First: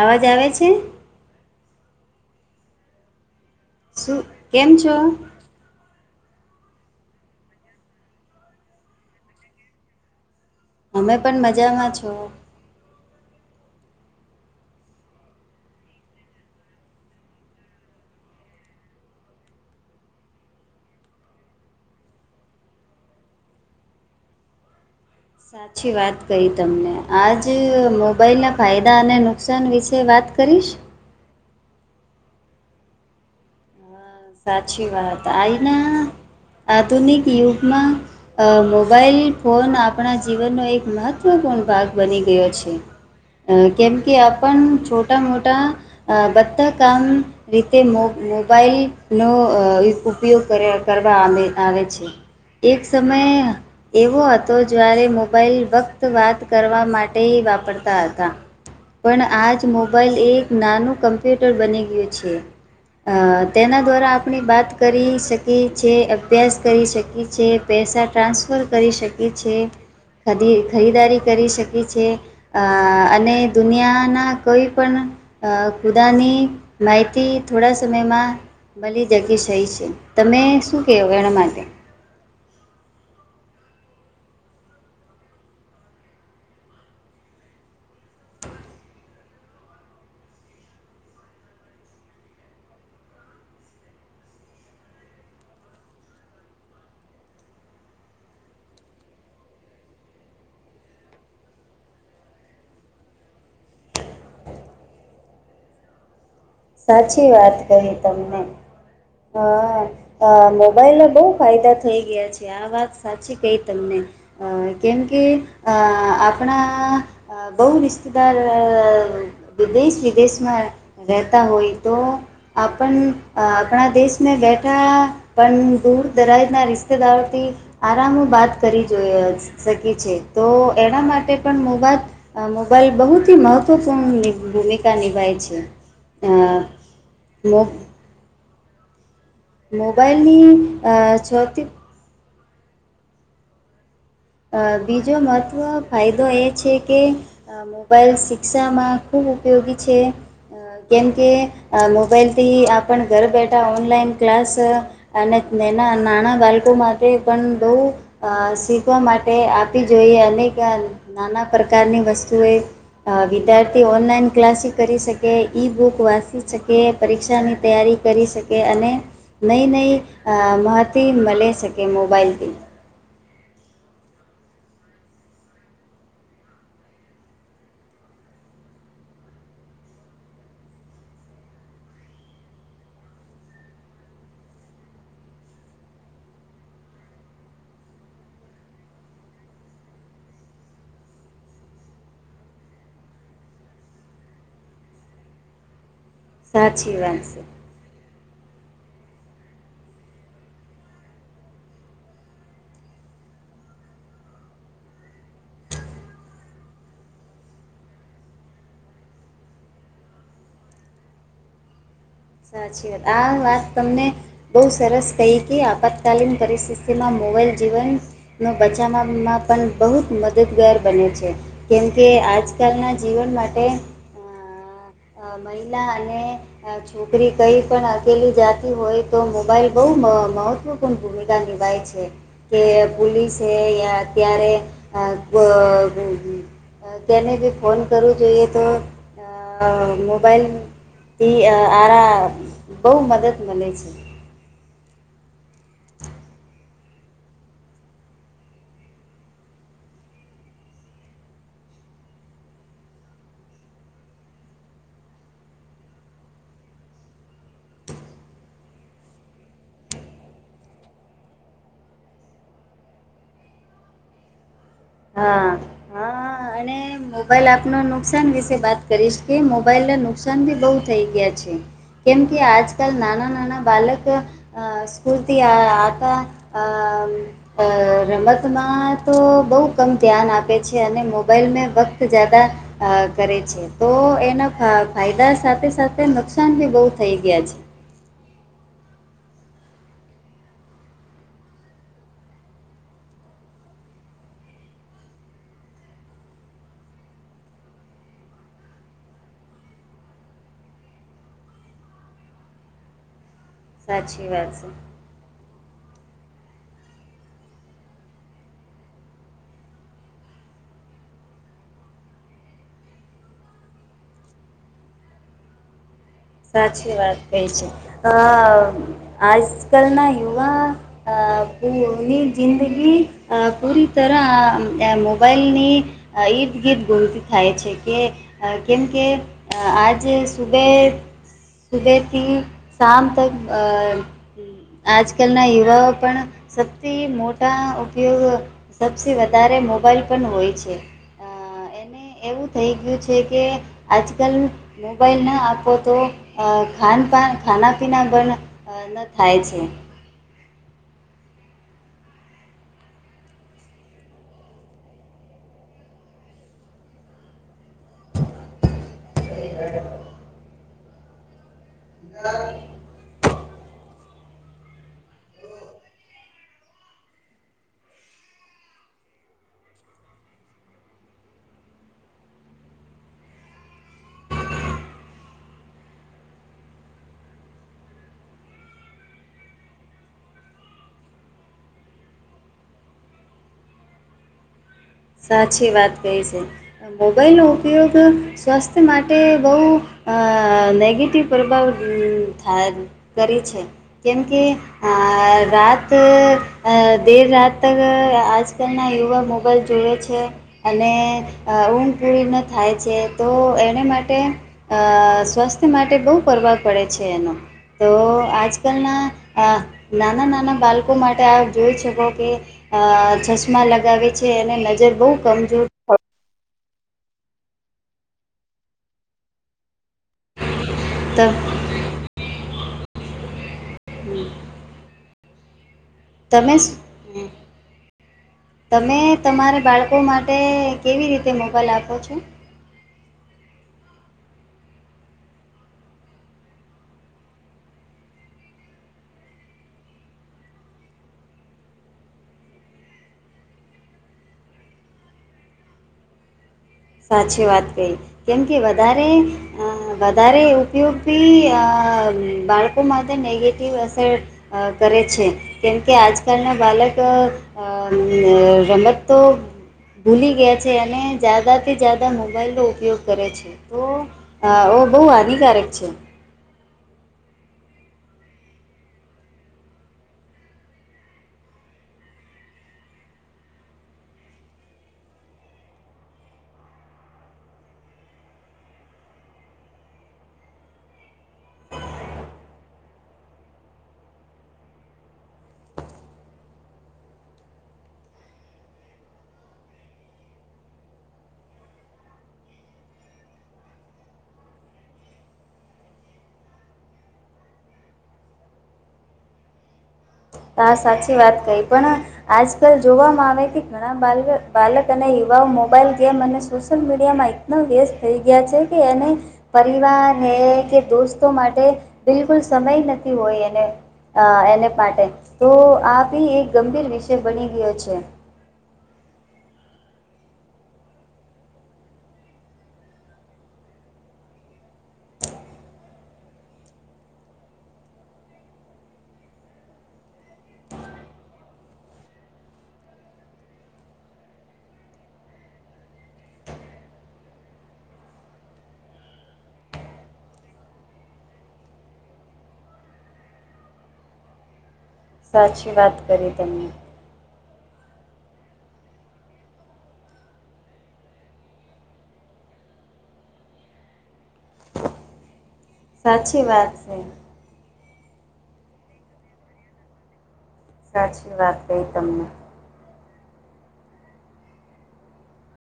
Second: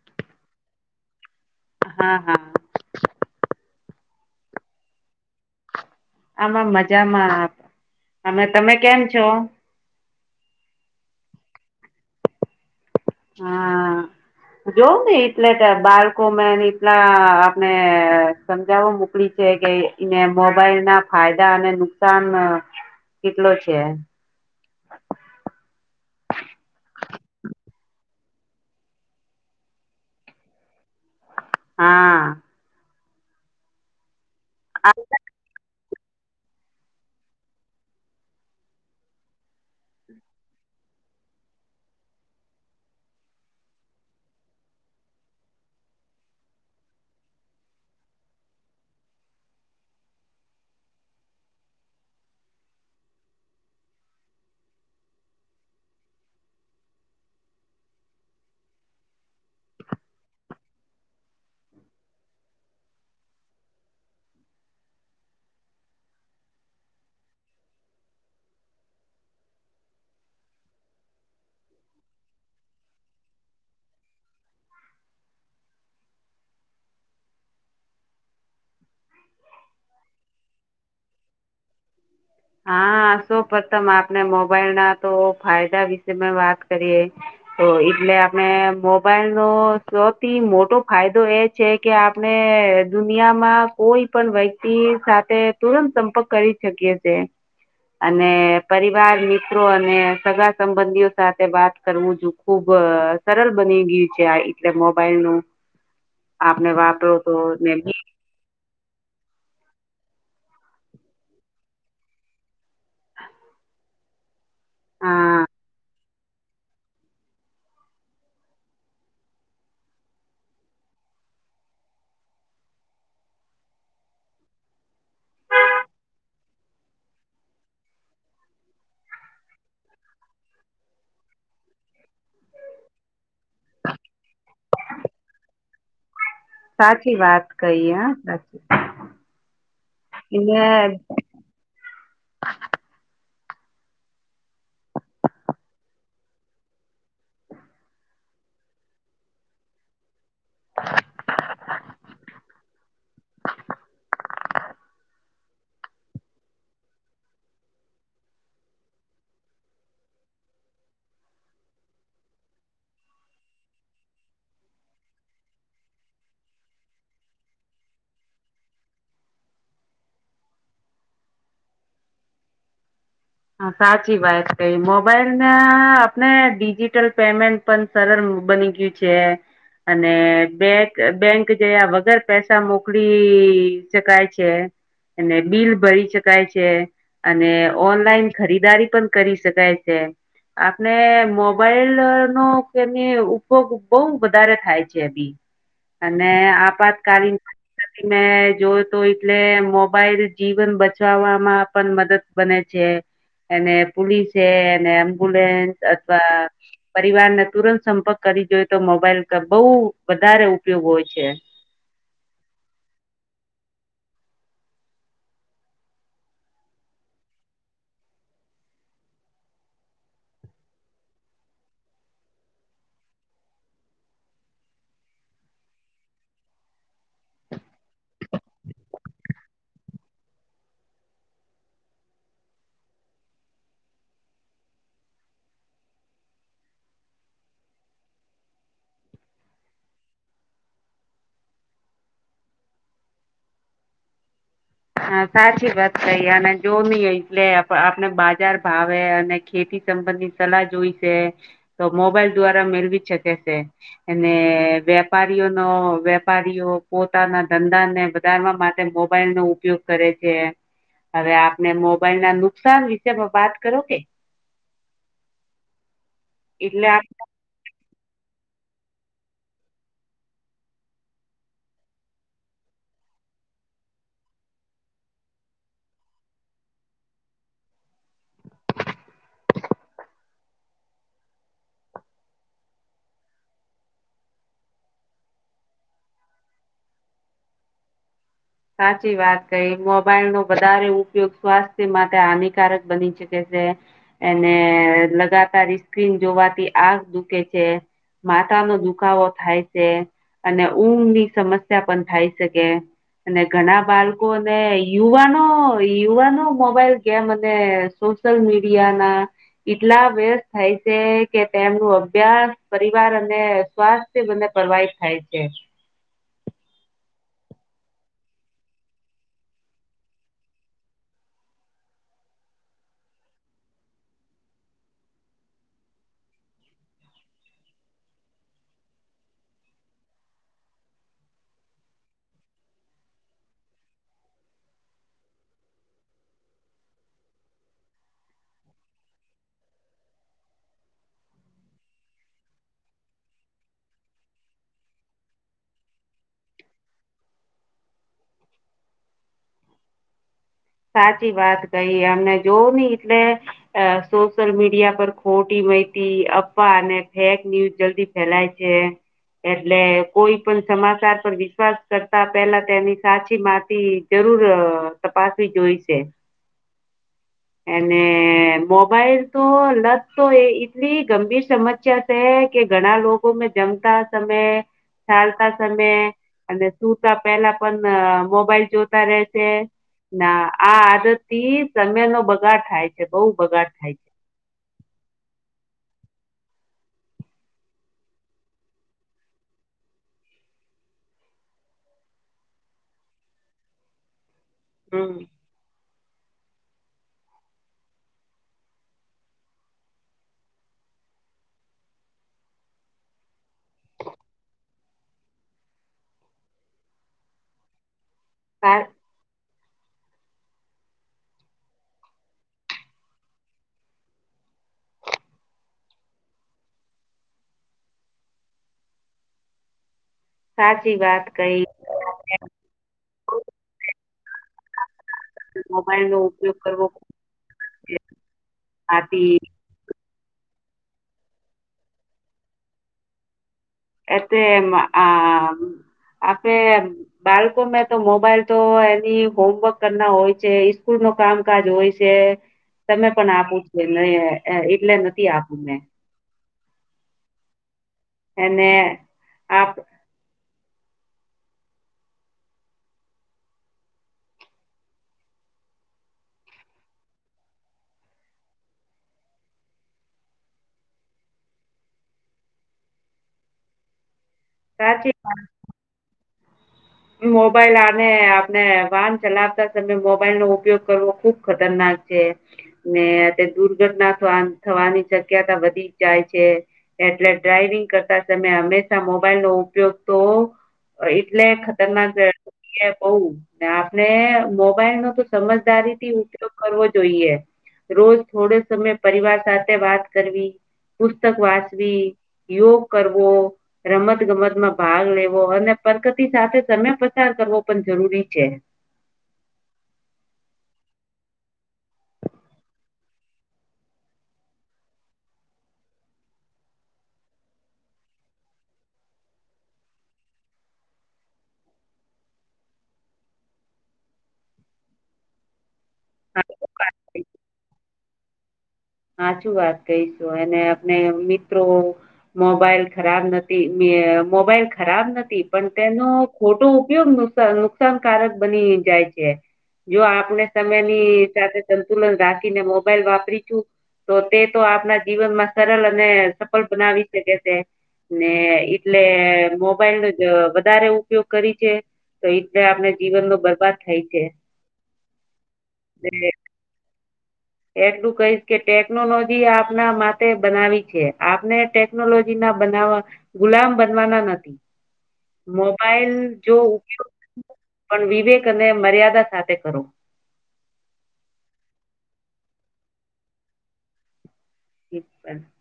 અવાજ આવે છે હા હા શું કેમ છો આમાં મજામાં આપ અમે તમે કેમ છો અમે પણ મજામાં છો હા જોઉં ને એટલે કે બાળકો મે એટલા આપણે સમજાવવા મોકલી છે કેને મોબાઈલ ના ફાયદા અને નુકસાન કેટલો છે હ સાચી વાત કરી તમને આજ મોબાઈલના ફાયદા અને નુકસાન વિશે વાત તત્ કરી કરીશ હા સાચી વાત આઈના આધુનિક યુગમાં મોબાઈલ ફોન આપણા જીવનનો એક મહત્ત્વપૂર્ણ ભાગ બની ગયો છે અ કેમ કે આપણ છોટા મોટા બધધા કામ રીતે મો મોબાાઈલનો ઉપયોગ કર કરવા આવે છે એક સમય એવો હતો જ્યારે મોબાઈલ વક્ત વાત કરવા માટે વાપરતા હતા પણ આજ મોબાાઈલ એક નાનું કમ્પ્યુટર બની ગયો છે અ તેના દ્વારા આપણી વાત કરી શકી છે અભ્યાસ કરી શકી છે પૈસા ટ્રાન્સફર કરી શકે છે ખદી ખરીદારી કરી શકી છે અ અને દુનિયાના કોઈ પણ ખુદાની માહિતી થોડા સમયમાં ભલે જગ્યા સહી છે તમે શું કહો વના માટે હા સૌ પ્રથમ આપને મોબાઈલ ના તો ફાયદા વિશે વાત કરીએ તો એટલે આપણે મોબાઈલ નો સૌથી મોટો ફાયદો એ છે કે આપણે દુનિયામાં કોઈ પણ વ્યક્તિ સાથે તુરંત સંપર્ક કરી શકીએ છે [inaudible] અને પરિવાર મિત્રો અને સગા સંબંધીઓ સાથે વાત કરવું જો ખુબ સરળ બની ગયું છે આ એટલે મોબાઈલ નું હ આપણે વાપરો સાચી તો વાત ને કહી બી તમને હા મોબાઈલ ના બહુ ફાયદા થઈ ગયા છે આ વાત સાચી કઈ તમને અ કેમ કે હા અ આપણા બહ રિશ્તેદાર દેશ વિદેશમાં રહેતા હોય તો આપણ આપણા દેશમાં બેઠા પણ દૂરદરાજના રિશ્તેદારોથી આરામ બાત કરી શકી છે તો એના માટે પણ મોબા મોબાઈલ બહુથી મહત્વ મહત્વપૂર્ણ ભૂમિકા નિભાય છે અ સાચી વાત કહી હ બસ મ મોબાઈલની છટીિક [inaudible] બીજો મહત્ત્વ ફાયદો એ છે કે મોબાઈલ શિક્ષામાં ખૂબ ખૂ ઉપયોગી છે કેમકે મોબાઈલથી આપણ ઘર બેઠા ઓનલાઈન ક્લાસ અને ના નાણા ગાલ્કું માથેકુ અ સીખ શીખવવા માટે આપી જોઈએ, અનેક નાના પ્રકારની વસ્તુએ. વિદ્યાર્થી ઓનલાઈન ક્લાસી કરી શકે ઈ બુક વાંચી શકે પરીક્ષાની તૈયારી કરી શકે, અને નઈ નઈ મહતી મળે છે. મોબાઈલથી સાચી વાત ક‌ઈ મોબાઈલ ના આપણે ડિજિટલ પેમેન્ટ પણ સરળ બની. ચુક્યું છે. અને બેંક બેંક જયા વગર પૈસા મોકલી શકાય છે. અને બિલભરી શકાય છે, અને ઓનલાઈન ખરીદારી પણ કરી શકાય છે. આપડે મોબાઈલ નો કે એની ઉપયોગ બહુ વધારે થાય છે, તી હ [inaudible] અને આપાતકાલીન મેં જોય તો એટલે મોબાઈલ જીવન બચાવવામાં પણ મદદ બને છે. અને પોલીસે અને એમ્બ્યુલેન્સ અથવા પરિવારને તુરંત કરી જોઈ તો મોબાઈલ નો બહુ વધારે ઉપયોગ હોય છે. હ [inaudible] [unintelligible] સાચી વાત આ વાત તમને બહુ સરસ કહી કે આપતકાલીન પરિસ્થિતિમાં મોબાઈલ જીવન નો બચાવવામાં પણ બહુ જ મદદગાર બને છે, કેમકે આજકાલના જીવન માટે અ મહિલા અને છોકરી કૂઈ પણ અકેલી જાતી હોય તો મોબાઈલ બહુ. મહત્વપૂર્ણ ભૂમિકા નિભાય છે, કે પોલીસે અત્યારે તેને જે ફોન કરવો જોઈએ, તો હ મોબાઈલ તે આરામ બહુ મદદ મલે છે. હા સાચી વાત કંઈ અને જો નઈ એટલે આપણે બજાર ભાવે અને ખેતી સંબંધની સલાહ જોઈ છે, તો મોબાઈલ દ્વારા મેળવી શકે છે, અને વેપારીઓનો વેપારીઓ પોતાના ધંધાને વધારવા માટે મોબાઈલ નો ઉપયોગ કરે છે, હવે આપને મોબાઈલ ના નુકસાન વિશે વાત કરો કે. હા, હા અને એટલે આપ મોબાઈલ આપનું નુકસાન વિશે. વાત કરીશ કે મોબાઈલ ના નુકસાન ભી બહુ થઈ ગયા છે. કેમ કે આજકાલ નાના નાના બાળક સ્કૂલથી આવતા. રમતમાં તો બહુ મક્કમ ધ્યાન આપે છે, અને મોબાઈલ મેં વક્ત જયદા કરે છે, તો એના ફાયદા સાથે સાથે નુકસાન ભી બહુ થઈ ગયા છે, સાચી વાત કંઈ મોબાઈલ નો વધારે ઉપયોગ સ્વાસ્થ્ય માટે હાનિકારક બની શકે છે. એને લગાતાર સ્ક્રીન જોવાથી આંખ દુઃખે છે. માથાનો દુખાવો થાય છે, અને ઊંઘ ની સમસ્યા પણ થાઈ શકે. અને ઘણા બાળકો સાચી વાત અને છે. યુવાનો યુવાનો મોબાઈલ ગેમ અને સોશિયલ મીડિયા ના એટલા વ્યસ્ત થાય છે, કે તેમનું અભ્યાસ પરિવાર અને સ્વાસ્થ્ય બંને. પ્રવાહિત થાય છે. [unintelligible] [inaudible] સાચી વાત કઈ છે, અ આજ કાલના યુવા અ પૂરી જિંદગી પૂરી તરહ મોબાઈલની ઈદ ગીદ ગુમતી થાય છે, કે કેમ કે આજે સુબે સુબેહથી શામ તક અ આજકાલના યુવાઓ પણ સૌથી મોટા ઉપયોગ સૌથી વધારે મોબાઈલ પણ હોય છે. એને એવું થઈ ગયું છે, કે આજકાલ મોબાઈલ ન આપો તો ખાન પાન ખાનાપીના પણ ન થાય છે સાચી વાત કહી અમને જોવું ઈ એટલે સોશિયલ મીડિયા પર ખોટી માહિતી આપવા અને ફેક ન્યૂઝ જલ્દી ફેલાય છે એટલે કોઈ પણ સમાચાર પર વિશ્વાસ કરતા પેલા તેની સાચી માહિથી જરૂર તપાસવી જોઈ સે અને મોબાઈલ તો લત તો એ એટલી ગંભીર સમસ્યા છે કે ઘણા લોકો મે જમતા સમય ચાલતા સમય અને સુુંતા પેલા પણ મોબાઈલ જોતા રેશે ના આ આદતી સમય નો બગાડ થાય છે બહુ બગાડ થાય છે સાચી વાત કહે છે મોબાઈલનો ઉપયોગ સ્વાસ્થ્ય માટે બહુ નેગેટિવ પ્રભાવ થાય કરી છે કેમકે હમ રાત દેર રાત તક આજ કલના યુવા મોબાઈલ જો સૂવે છે, અને ઊન પૂરી ન થાય છે તો એને માટે અ સ્વાસ્થ્ય માટે બહુ ફવા પડે છે એનો, તો તો આજ સા- કલના નાના નાના બાળકો માટે આપ જોઈ શકો કે, ચશ્મા લગાવે છે. અને નજર બહુ કમજોર સાચી વાત ત કઈ મોબાઈલ નો તમે ઉપયોગ કરવો તમે આથી તમારે બાળકો માટે તે કેવી રીતે મોબાઈલ આપો છો એ તે આ આપે બાળકો મે તો મોબાઈલ તો એની હોમવર્ક કરના હોય છે કૂલ ન કામકાજ હોય છે તમે પણ આપો છ એટલે નથી આપું મે સાચી વાત કહી કેમ કે એને વધારે આપ વધારે તો બી બાળકો માટે નેગેટિવ અસર કરે છે કે કેમકે આજકાલના બાળક રમત તો ભૂલી ગયા છે એને જતા થી જાદા મોબાઈલનો ઉપયોગ કરે છે તો બહુ સાચી હાનિકારક છે મોબાઈલ આને આપને વાહન ચલાવતા સમય મોબાઈલ નો ઉપયોગ કરવો ખુબ ખતરનાક થાય છે ને તે દુર્ઘટના થવાની શક્યતા વધી જાય છે એટલે ડ્રાઈવિંગ કરતા તમે હંમેશા મોબાઈલ નો ઉપયોગ તો, એટલે તેમ જ એ બહ આપણે મોબાઈલ નો તો સમજદારી થી ઉપયોગ કરવો જોઈએ. રોજ થોડે સમય પરિવાર સાથે વાત કરવી. પુસ્તક વાચવી, યોગ કરવો, રમત ગમતમાં ભાગ લેવો અને પ્રગતિ સાથે તમે પસાર કરવો પણ જરૂરી છે. હ સાચી વાત કહી પણ, આજકાલ જોવામાં આવે કે ઘણા બા બાલક અને યુ મોબાઈલ ગેમ અને સોશિયલ મીડિયામાં એનો વેસ્ટ થઈ ગયા છે કે એને પરિવાર, કે દોસ્તો માટે, બિલકુલ સમય નથી હોય એને, એને માટે. તો આ ભી એક ગંભીર હા, વિષય બની ગયો છે. હચું વાત કહીશું અને આપને મિત્રો મોબાઈલ, ખરાબ નથી. મોબાઈલ ખરાબ નથી પણ તેનો ખોટો ઉપયોગ નુકસાનકારક બની જ છે, જો આપણે સમયની સાથે સંતુલન રાખીને મોબાઈલ વાપરી છું. તો તે તો આપણા જીવનમાં સરળ અને સફળ બનાવી શકે છે. ને એટલે મોબાઈલનો. જ વધારે ઉપયોગ કરી છે. તો એ રીતે આપણે જીવનમાં બરબાદ થાય છે. સાચી વાત ને કરી તેમને. એટલું કહીશ કે ટેકનોલોજી આપના માટે બનાવી છે આપને ટેકનોલોજી ના બનાવવા, ગુલામ બનવાના નથી. હ [inaudible] મોબાઈલ જો ઉપયોગ પણ વિવેક અને મર્યાદા સાથે કરો. સાચી વાત કહી તમને. પણ [unintelligible]